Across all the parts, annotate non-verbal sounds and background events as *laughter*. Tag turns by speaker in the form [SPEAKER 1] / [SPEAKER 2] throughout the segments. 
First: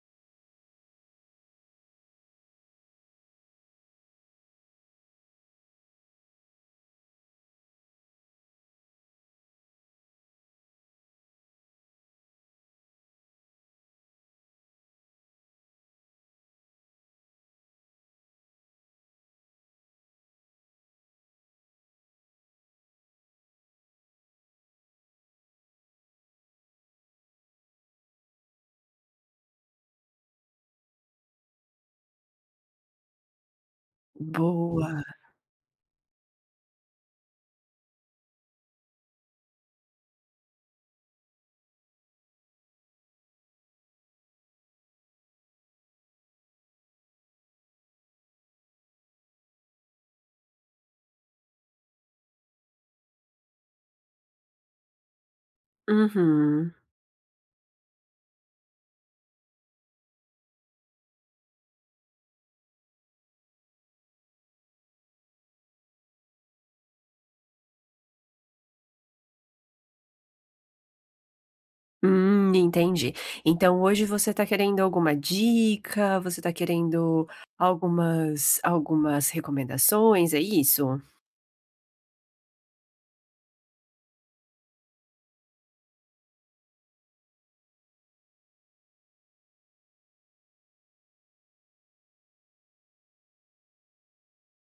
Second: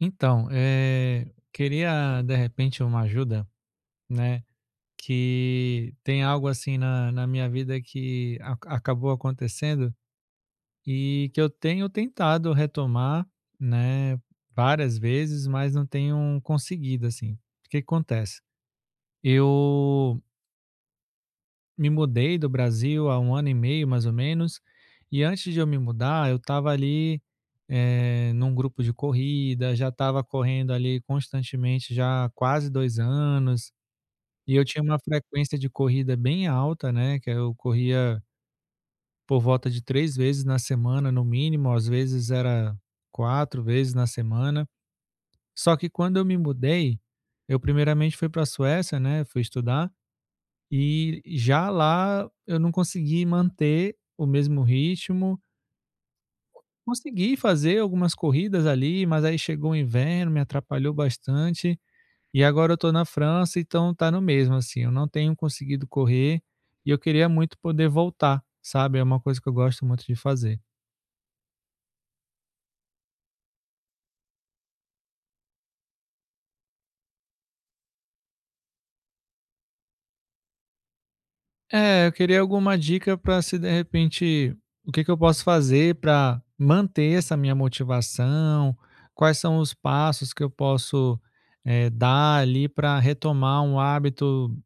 [SPEAKER 1] Então, queria de repente uma ajuda, né? Que tem algo assim na minha vida que acabou acontecendo e que eu tenho tentado retomar, né? Várias vezes, mas não tenho conseguido, assim. O que que acontece? Eu me mudei do Brasil há 1 ano e meio, mais ou menos. E antes de eu me mudar, eu estava ali num grupo de corrida, já estava correndo ali constantemente já há quase 2 anos. E eu tinha
[SPEAKER 2] Boa.
[SPEAKER 1] uma frequência de corrida bem alta, né? Que eu corria por volta de 3 vezes na semana, no mínimo, às vezes era 4 vezes na semana. Só que quando eu me mudei, eu primeiramente fui para a Suécia, né? Fui estudar. E já lá eu não consegui manter o mesmo ritmo.
[SPEAKER 2] Uhum.
[SPEAKER 1] Consegui fazer algumas corridas ali, mas aí chegou o inverno, me atrapalhou bastante. E agora eu tô na França, então tá no mesmo, assim. Eu não tenho conseguido correr e eu queria muito poder voltar, sabe? É uma coisa que eu gosto muito de fazer.
[SPEAKER 2] Entendi. Então hoje você tá querendo alguma dica, você tá querendo algumas recomendações, é isso?
[SPEAKER 1] É, eu queria alguma dica para se de repente o que que eu posso fazer para manter essa minha motivação? Quais são os passos que eu posso, dar ali para retomar um hábito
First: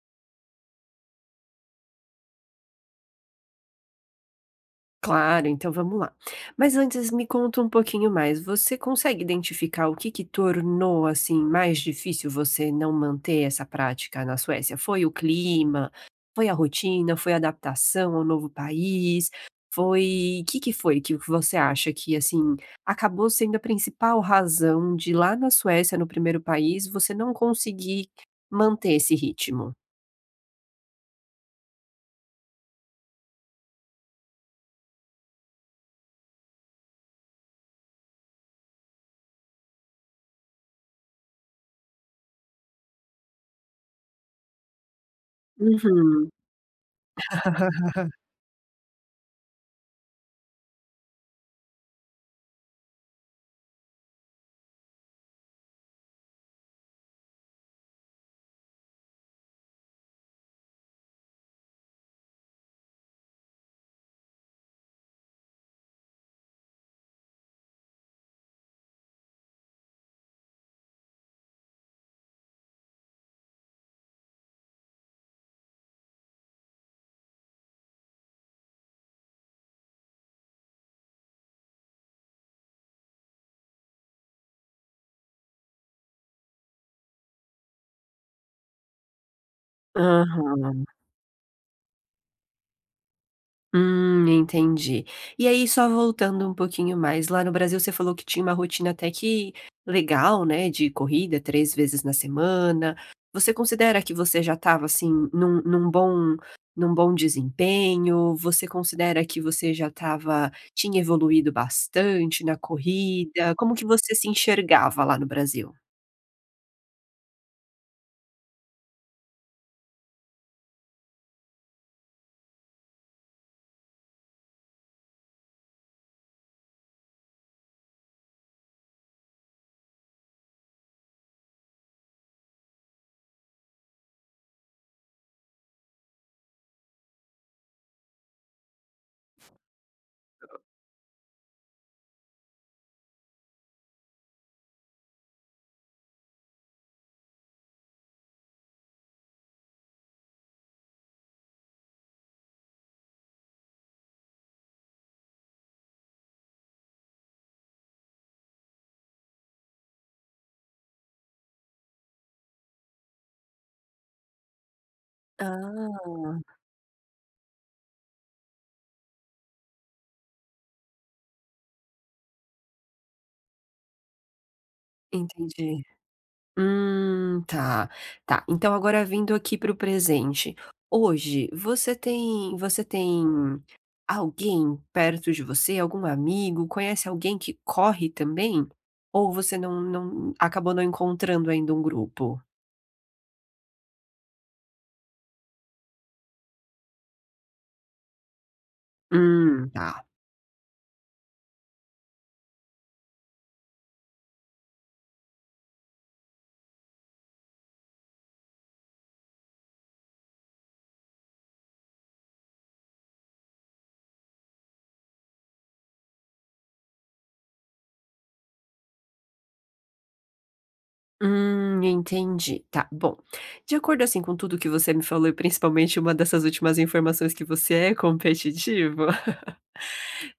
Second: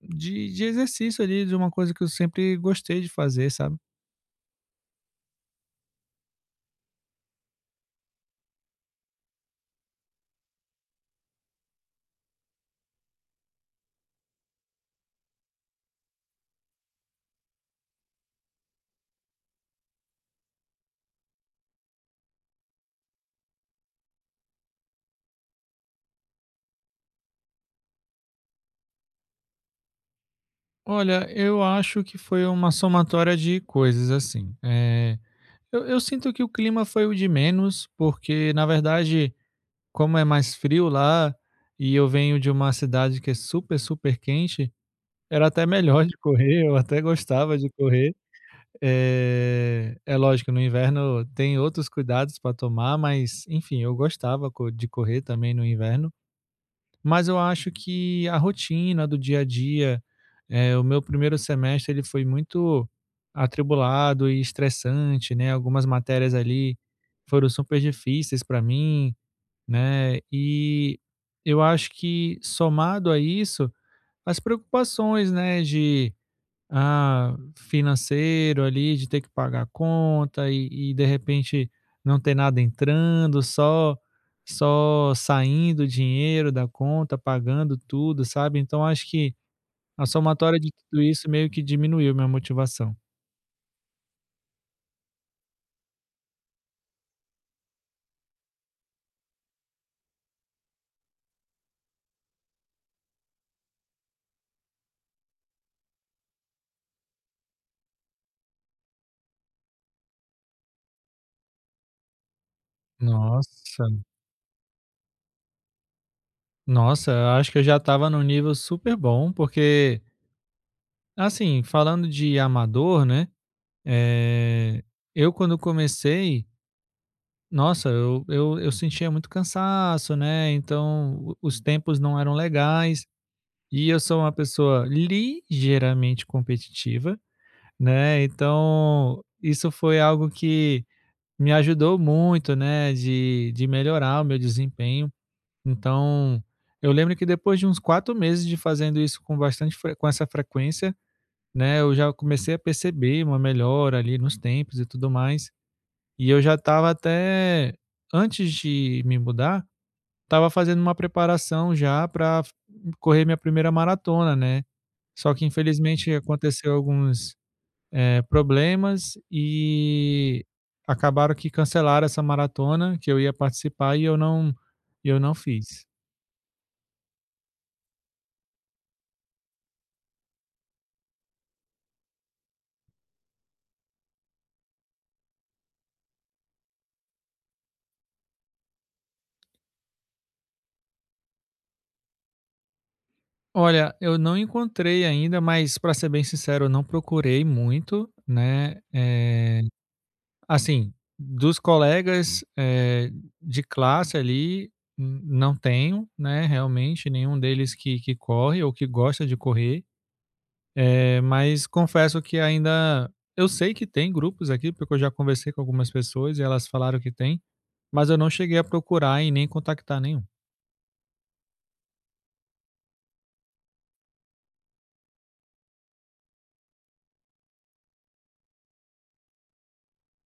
[SPEAKER 1] de exercício ali, de uma coisa que eu sempre gostei de fazer, sabe?
[SPEAKER 2] Claro, então vamos lá. Mas antes me conta um pouquinho mais, você consegue identificar o que que tornou, assim, mais difícil você não manter essa prática na Suécia? Foi o clima? Foi a rotina? Foi a adaptação ao novo país? Foi que foi que você acha que, assim, acabou sendo a principal razão de lá na Suécia, no primeiro país, você não conseguir manter esse ritmo?
[SPEAKER 1] Olha, eu acho que foi uma somatória de coisas, assim, eu sinto que o clima foi o de menos, porque na verdade, como é mais frio lá, e eu venho de uma cidade que é super, super quente, era até melhor de
[SPEAKER 2] Uhum.
[SPEAKER 1] correr, eu até gostava de
[SPEAKER 2] *laughs*
[SPEAKER 1] correr. É lógico, no inverno tem outros cuidados para tomar, mas enfim, eu gostava de correr também no inverno. Mas eu acho que a rotina do dia a dia, o meu primeiro semestre ele foi muito atribulado e estressante, né? Algumas matérias ali foram super difíceis para mim, né? E eu acho que somado a isso, as preocupações, né, de ah, financeiro ali, de ter que pagar a conta e de repente não ter nada entrando, só saindo dinheiro da conta, pagando tudo, sabe? Então acho que a somatória de
[SPEAKER 2] Aham.
[SPEAKER 1] tudo isso meio que diminuiu minha motivação.
[SPEAKER 2] Entendi. E aí, só voltando um pouquinho mais, lá no Brasil você falou que tinha uma rotina até que legal, né, de corrida 3 vezes na semana. Você considera que você já estava, assim, num bom num bom desempenho? Você considera que você já estava tinha evoluído bastante na corrida? Como que
[SPEAKER 1] Nossa,
[SPEAKER 2] você se enxergava lá no Brasil?
[SPEAKER 1] nossa, eu acho que eu já estava num nível super bom, porque, assim, falando de amador, né? Eh, eu quando comecei, nossa, eu sentia muito cansaço, né, então o os tempos não eram legais, e eu sou uma pessoa ligeiramente competitiva, né, então isso foi algo que me ajudou muito, né, de melhorar o meu desempenho. Então, eu lembro que depois de uns 4 meses de fazendo isso com bastante fre com essa frequência, né, eu já comecei a perceber uma melhora ali nos tempos e tudo mais. E eu já estava até antes de me mudar, estava fazendo uma preparação já para correr minha primeira maratona, né. Só que infelizmente
[SPEAKER 2] Ah,
[SPEAKER 1] aconteceu alguns, problemas e acabaram que cancelaram essa maratona que eu ia participar e eu não
[SPEAKER 2] entendi.
[SPEAKER 1] fiz.
[SPEAKER 2] Tá, tá. Então agora vindo aqui para o presente. Hoje, você tem alguém perto de você, algum amigo, conhece alguém que corre também? Ou você não acabou não encontrando ainda um grupo?
[SPEAKER 1] Olha, eu não encontrei ainda, mas para ser bem sincero, eu não procurei muito, né, eh.
[SPEAKER 2] Tá.
[SPEAKER 1] Assim, dos colegas, de classe ali, n não tenho, né, realmente nenhum deles que corre ou que gosta de correr, mas confesso que ainda eu sei que tem grupos aqui, porque eu já conversei com algumas pessoas e elas falaram que tem, mas eu não cheguei a procurar e nem contactar nenhum.
[SPEAKER 2] Entendi. Tá, bom. De acordo, assim, com tudo que você me falou, e principalmente uma dessas últimas informações que você é competitivo,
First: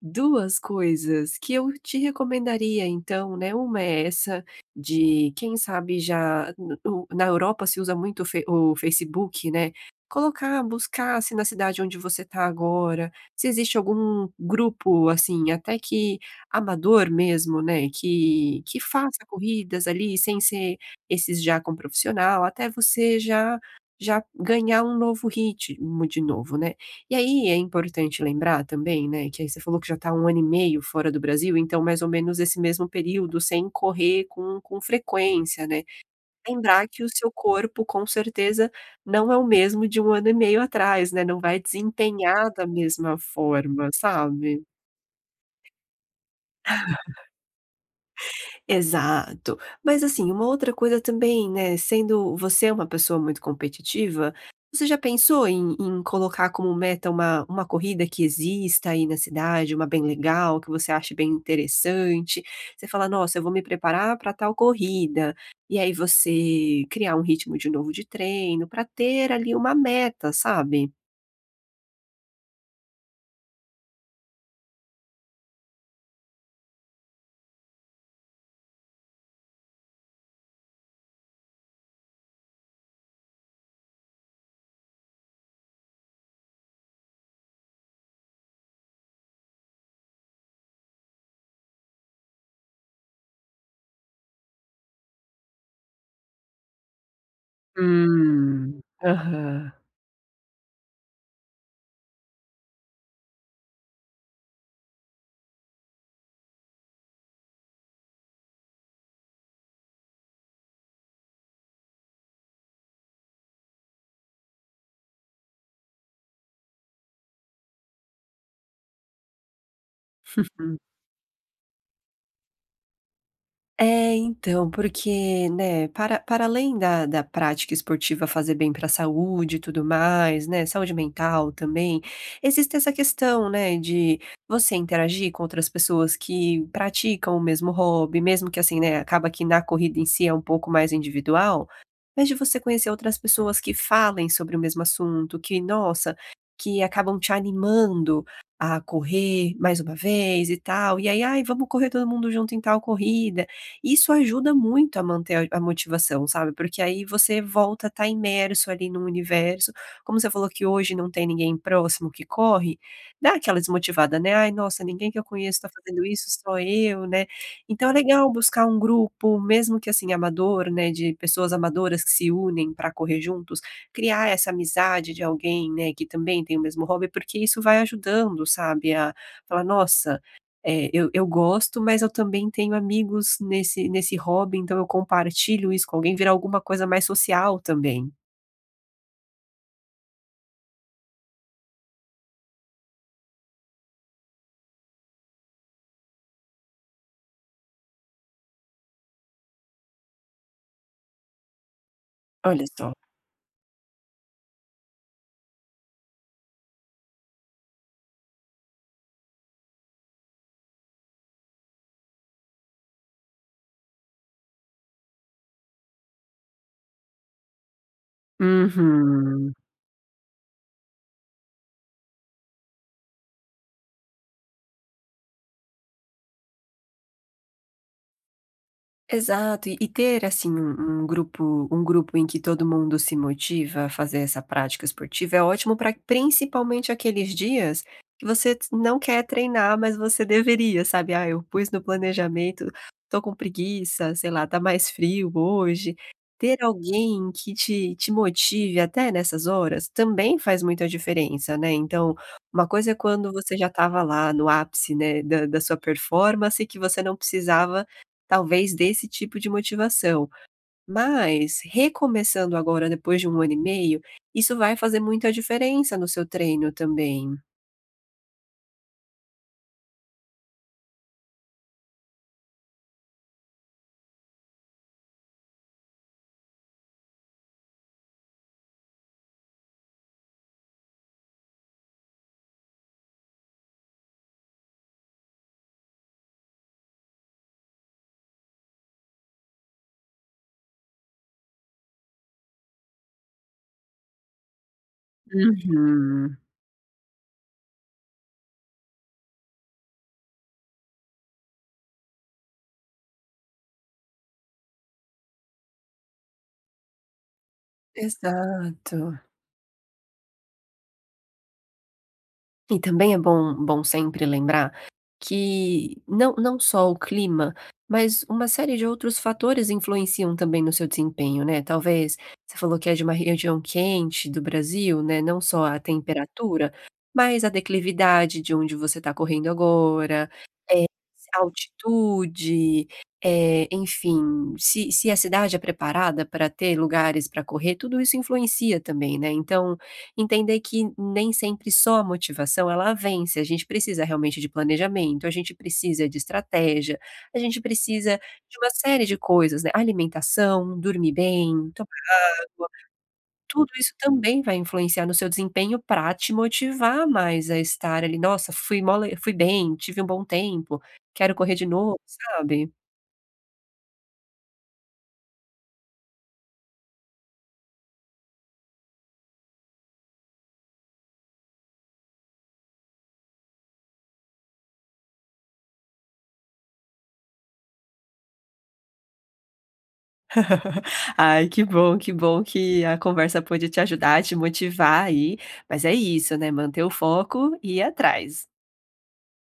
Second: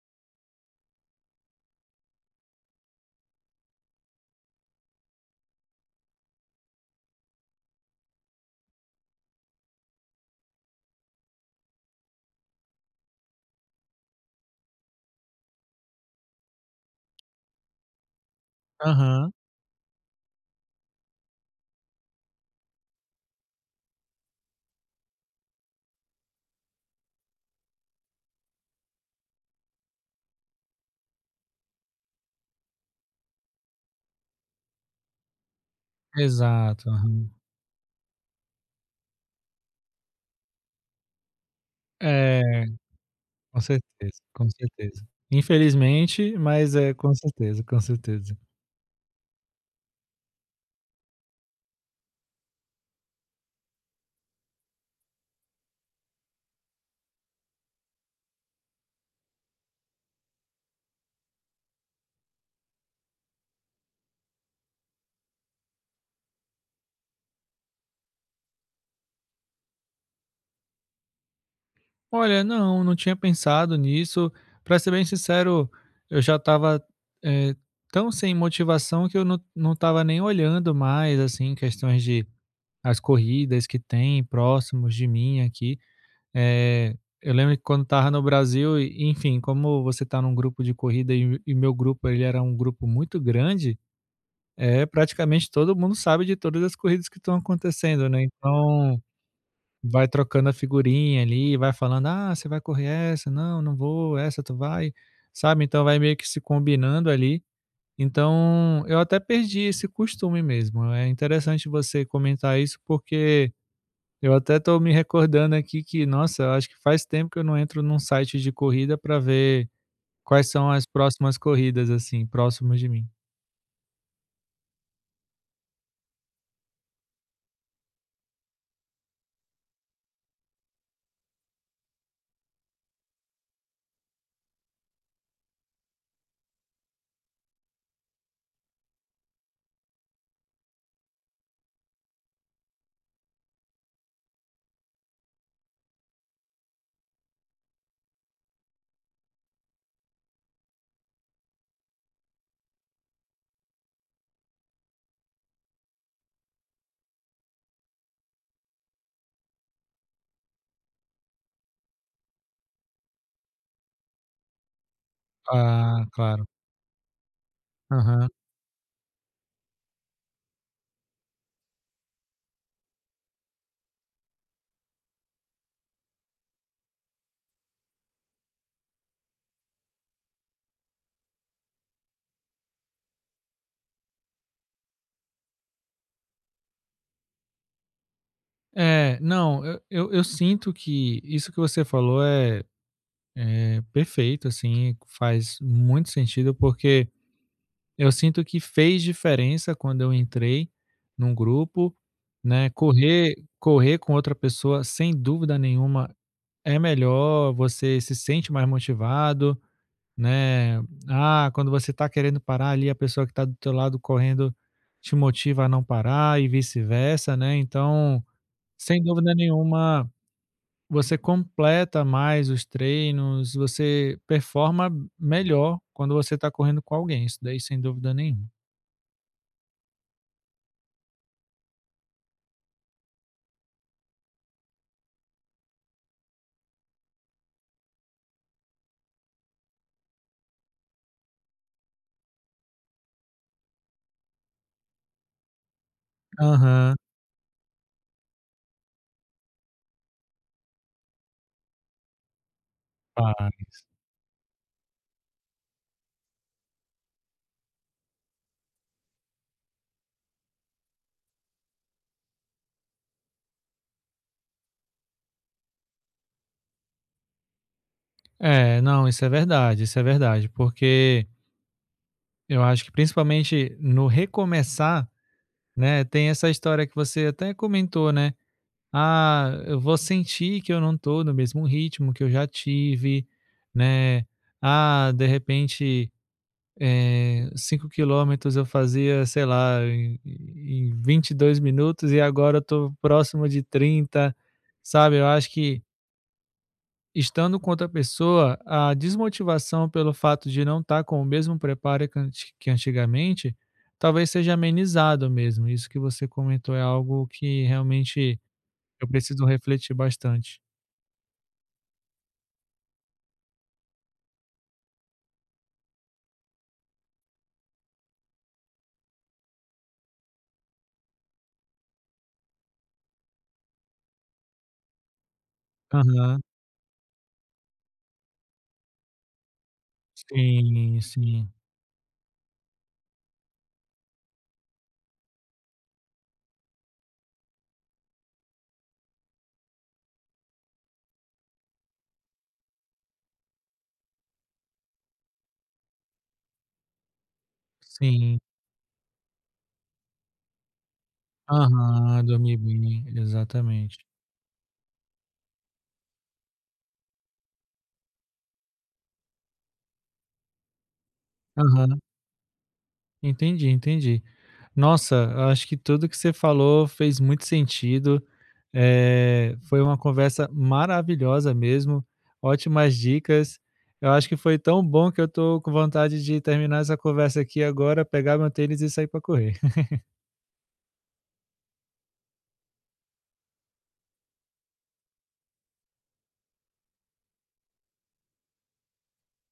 [SPEAKER 2] 2 coisas que eu te recomendaria então, né, uma é essa de quem sabe já no na Europa se usa muito o Fe o Facebook, né, colocar, buscar se na cidade onde você está agora, se existe algum grupo, assim, até que amador mesmo, né, que faça
[SPEAKER 1] Aham,
[SPEAKER 2] corridas ali sem ser esses já com profissional, até você já já ganhar um novo ritmo de novo, né. E aí é importante lembrar também, né, que aí você falou que já está um ano e meio fora do Brasil, então mais ou menos esse mesmo período sem correr com frequência, né. Lembrar
[SPEAKER 1] exato,
[SPEAKER 2] que o seu
[SPEAKER 1] aham.
[SPEAKER 2] corpo com certeza não é o mesmo de um ano e meio atrás, né, não vai
[SPEAKER 1] É,
[SPEAKER 2] desempenhar da mesma
[SPEAKER 1] com
[SPEAKER 2] forma,
[SPEAKER 1] certeza, com
[SPEAKER 2] sabe?
[SPEAKER 1] certeza. Infelizmente, mas é, com certeza, com certeza.
[SPEAKER 2] Exato. Mas assim, uma outra coisa também, né, sendo você uma pessoa muito competitiva, você já pensou em em colocar como meta uma corrida que exista aí na cidade, uma bem legal, que você ache bem interessante? Você fala: "Nossa, eu vou me preparar para tal corrida", e aí você criar um ritmo de novo de treino para ter ali uma meta, sabe?
[SPEAKER 1] Olha, não, não tinha pensado nisso. Pra ser bem sincero, eu já estava, eh, tão sem motivação que eu não estava nem olhando mais, assim, questões de as corridas que tem próximos de mim aqui. Eh, eu lembro que quando estava no Brasil e, enfim, como você está num grupo de corrida e meu grupo, ele era um grupo muito grande, é praticamente todo mundo sabe de todas as corridas que estão acontecendo, né,
[SPEAKER 2] Hum.
[SPEAKER 1] então
[SPEAKER 2] Aham.
[SPEAKER 1] vai trocando a figurinha ali, vai falando: "Ah, você vai correr essa? Não, não vou. Essa tu vai?", sabe, então vai meio que se combinando ali. Então, eu até perdi esse costume mesmo. É interessante você comentar isso, porque eu até tô me recordando aqui que, nossa, eu acho que faz tempo que eu não entro num site de corrida para ver quais são as
[SPEAKER 2] *laughs*
[SPEAKER 1] próximas corridas, assim, próximas de mim.
[SPEAKER 2] É, então, porque, né, para além da prática esportiva fazer bem para a saúde e tudo mais, né, saúde mental também, existe essa questão, né, de você interagir com outras pessoas que praticam o mesmo hobby, mesmo que assim, né, acaba que na corrida em si é um pouco mais individual, mas de você conhecer outras pessoas que falem sobre o mesmo assunto, que, nossa, que acabam te animando a correr mais uma vez e tal, e aí: "Ai, vamos correr todo mundo junto em tal corrida". Isso ajuda muito a manter a motivação, sabe, porque aí você volta a estar imerso ali no universo. Como você falou que hoje não tem ninguém próximo que corre, dá aquela desmotivada, né: "Ai, nossa, ninguém que eu conheço está
[SPEAKER 1] Ah,
[SPEAKER 2] fazendo isso,
[SPEAKER 1] claro.
[SPEAKER 2] só eu, né". Então é
[SPEAKER 1] Aham.
[SPEAKER 2] legal buscar um grupo, mesmo que assim amador, né, de pessoas amadoras que se unem para correr juntos, criar essa amizade de alguém, né, que também tem o mesmo hobby, porque isso vai ajudando, sabe, a falar: "Nossa, eu gosto, mas eu também tenho amigos nesse hobby, então eu compartilho isso com alguém", virar alguma coisa mais social também.
[SPEAKER 1] É, não, eu sinto que isso que você falou é perfeito, assim, faz muito sentido, porque eu sinto que fez diferença quando eu entrei num grupo,
[SPEAKER 2] Olha
[SPEAKER 1] né?
[SPEAKER 2] só.
[SPEAKER 1] Correr, correr com outra pessoa, sem dúvida nenhuma, é melhor, você se sente mais motivado, né? Ah, quando você tá querendo parar ali, a pessoa que tá do teu lado correndo te motiva a não parar e vice-versa, né? Então, sem dúvida
[SPEAKER 2] Uhum.
[SPEAKER 1] nenhuma, você completa mais os treinos, você performa melhor quando você está correndo com alguém, isso daí sem dúvida nenhuma.
[SPEAKER 2] Exato, e ter assim um grupo um grupo em que todo mundo se motiva a fazer essa prática esportiva é ótimo para principalmente aqueles dias que você t não quer treinar, mas você deveria, sabe. "Ah, eu pus no planejamento, tô com preguiça", sei lá, "tá mais frio hoje". Ter
[SPEAKER 1] Aham.
[SPEAKER 2] alguém que te motive até nessas horas também faz muita diferença, né. Então, uma coisa é quando você
[SPEAKER 1] Ah,
[SPEAKER 2] já estava lá no ápice, né, da sua performance, que você não precisava talvez desse tipo de motivação. Mas, recomeçando agora depois de um ano e meio, isso vai fazer muita diferença no seu treino também.
[SPEAKER 1] é, não, isso é verdade, porque eu acho que principalmente no recomeçar, né, tem essa história que você até comentou, né, "Ah, eu vou sentir que eu não tô no mesmo ritmo que eu já tive", né, "Ah, de repente, 5 quilômetros eu fazia, sei lá, em 22 minutos e agora eu tô próximo de 30, sabe". Eu acho que
[SPEAKER 2] Uhum.
[SPEAKER 1] estando com outra pessoa, a desmotivação pelo fato de não estar com o mesmo preparo que anti que antigamente, talvez seja amenizado mesmo. Isso que você comentou é algo que realmente
[SPEAKER 2] Exato.
[SPEAKER 1] eu preciso refletir bastante.
[SPEAKER 2] E também é bom sempre lembrar que não só o clima, mas uma série de outros fatores influenciam também no seu desempenho, né, talvez você falou que é de uma região quente do Brasil, né, não só a
[SPEAKER 1] Aham.
[SPEAKER 2] temperatura, mas a declividade de onde você está correndo agora, eh,
[SPEAKER 1] Sim, sim,
[SPEAKER 2] altitude, enfim, se se a cidade é preparada para ter lugares para correr, tudo isso influencia também, né, então entender que nem sempre só a motivação ela vence, a gente precisa realmente de planejamento, a gente precisa de estratégia, a gente precisa
[SPEAKER 1] sim.
[SPEAKER 2] de uma série de coisas, né, alimentação, dormir bem, então
[SPEAKER 1] Aham, dormir bem,
[SPEAKER 2] tudo isso
[SPEAKER 1] exatamente.
[SPEAKER 2] também vai influenciar no seu desempenho para te motivar mais a estar ali: "Nossa, fui mó le fui bem, tive um bom tempo, quero correr de novo",
[SPEAKER 1] Aham.
[SPEAKER 2] sabe.
[SPEAKER 1] Entendi, entendi. Nossa, acho que tudo que você falou fez muito sentido. Foi uma conversa maravilhosa mesmo, ótimas dicas. Eu acho que foi tão bom que eu tô com vontade de terminar essa conversa aqui agora, pegar meu tênis e sair para correr.
[SPEAKER 2] *laughs* Ai, que bom, que bom que a conversa pôde te ajudar, te motivar aí, mas é isso, né, manter o foco e ir atrás.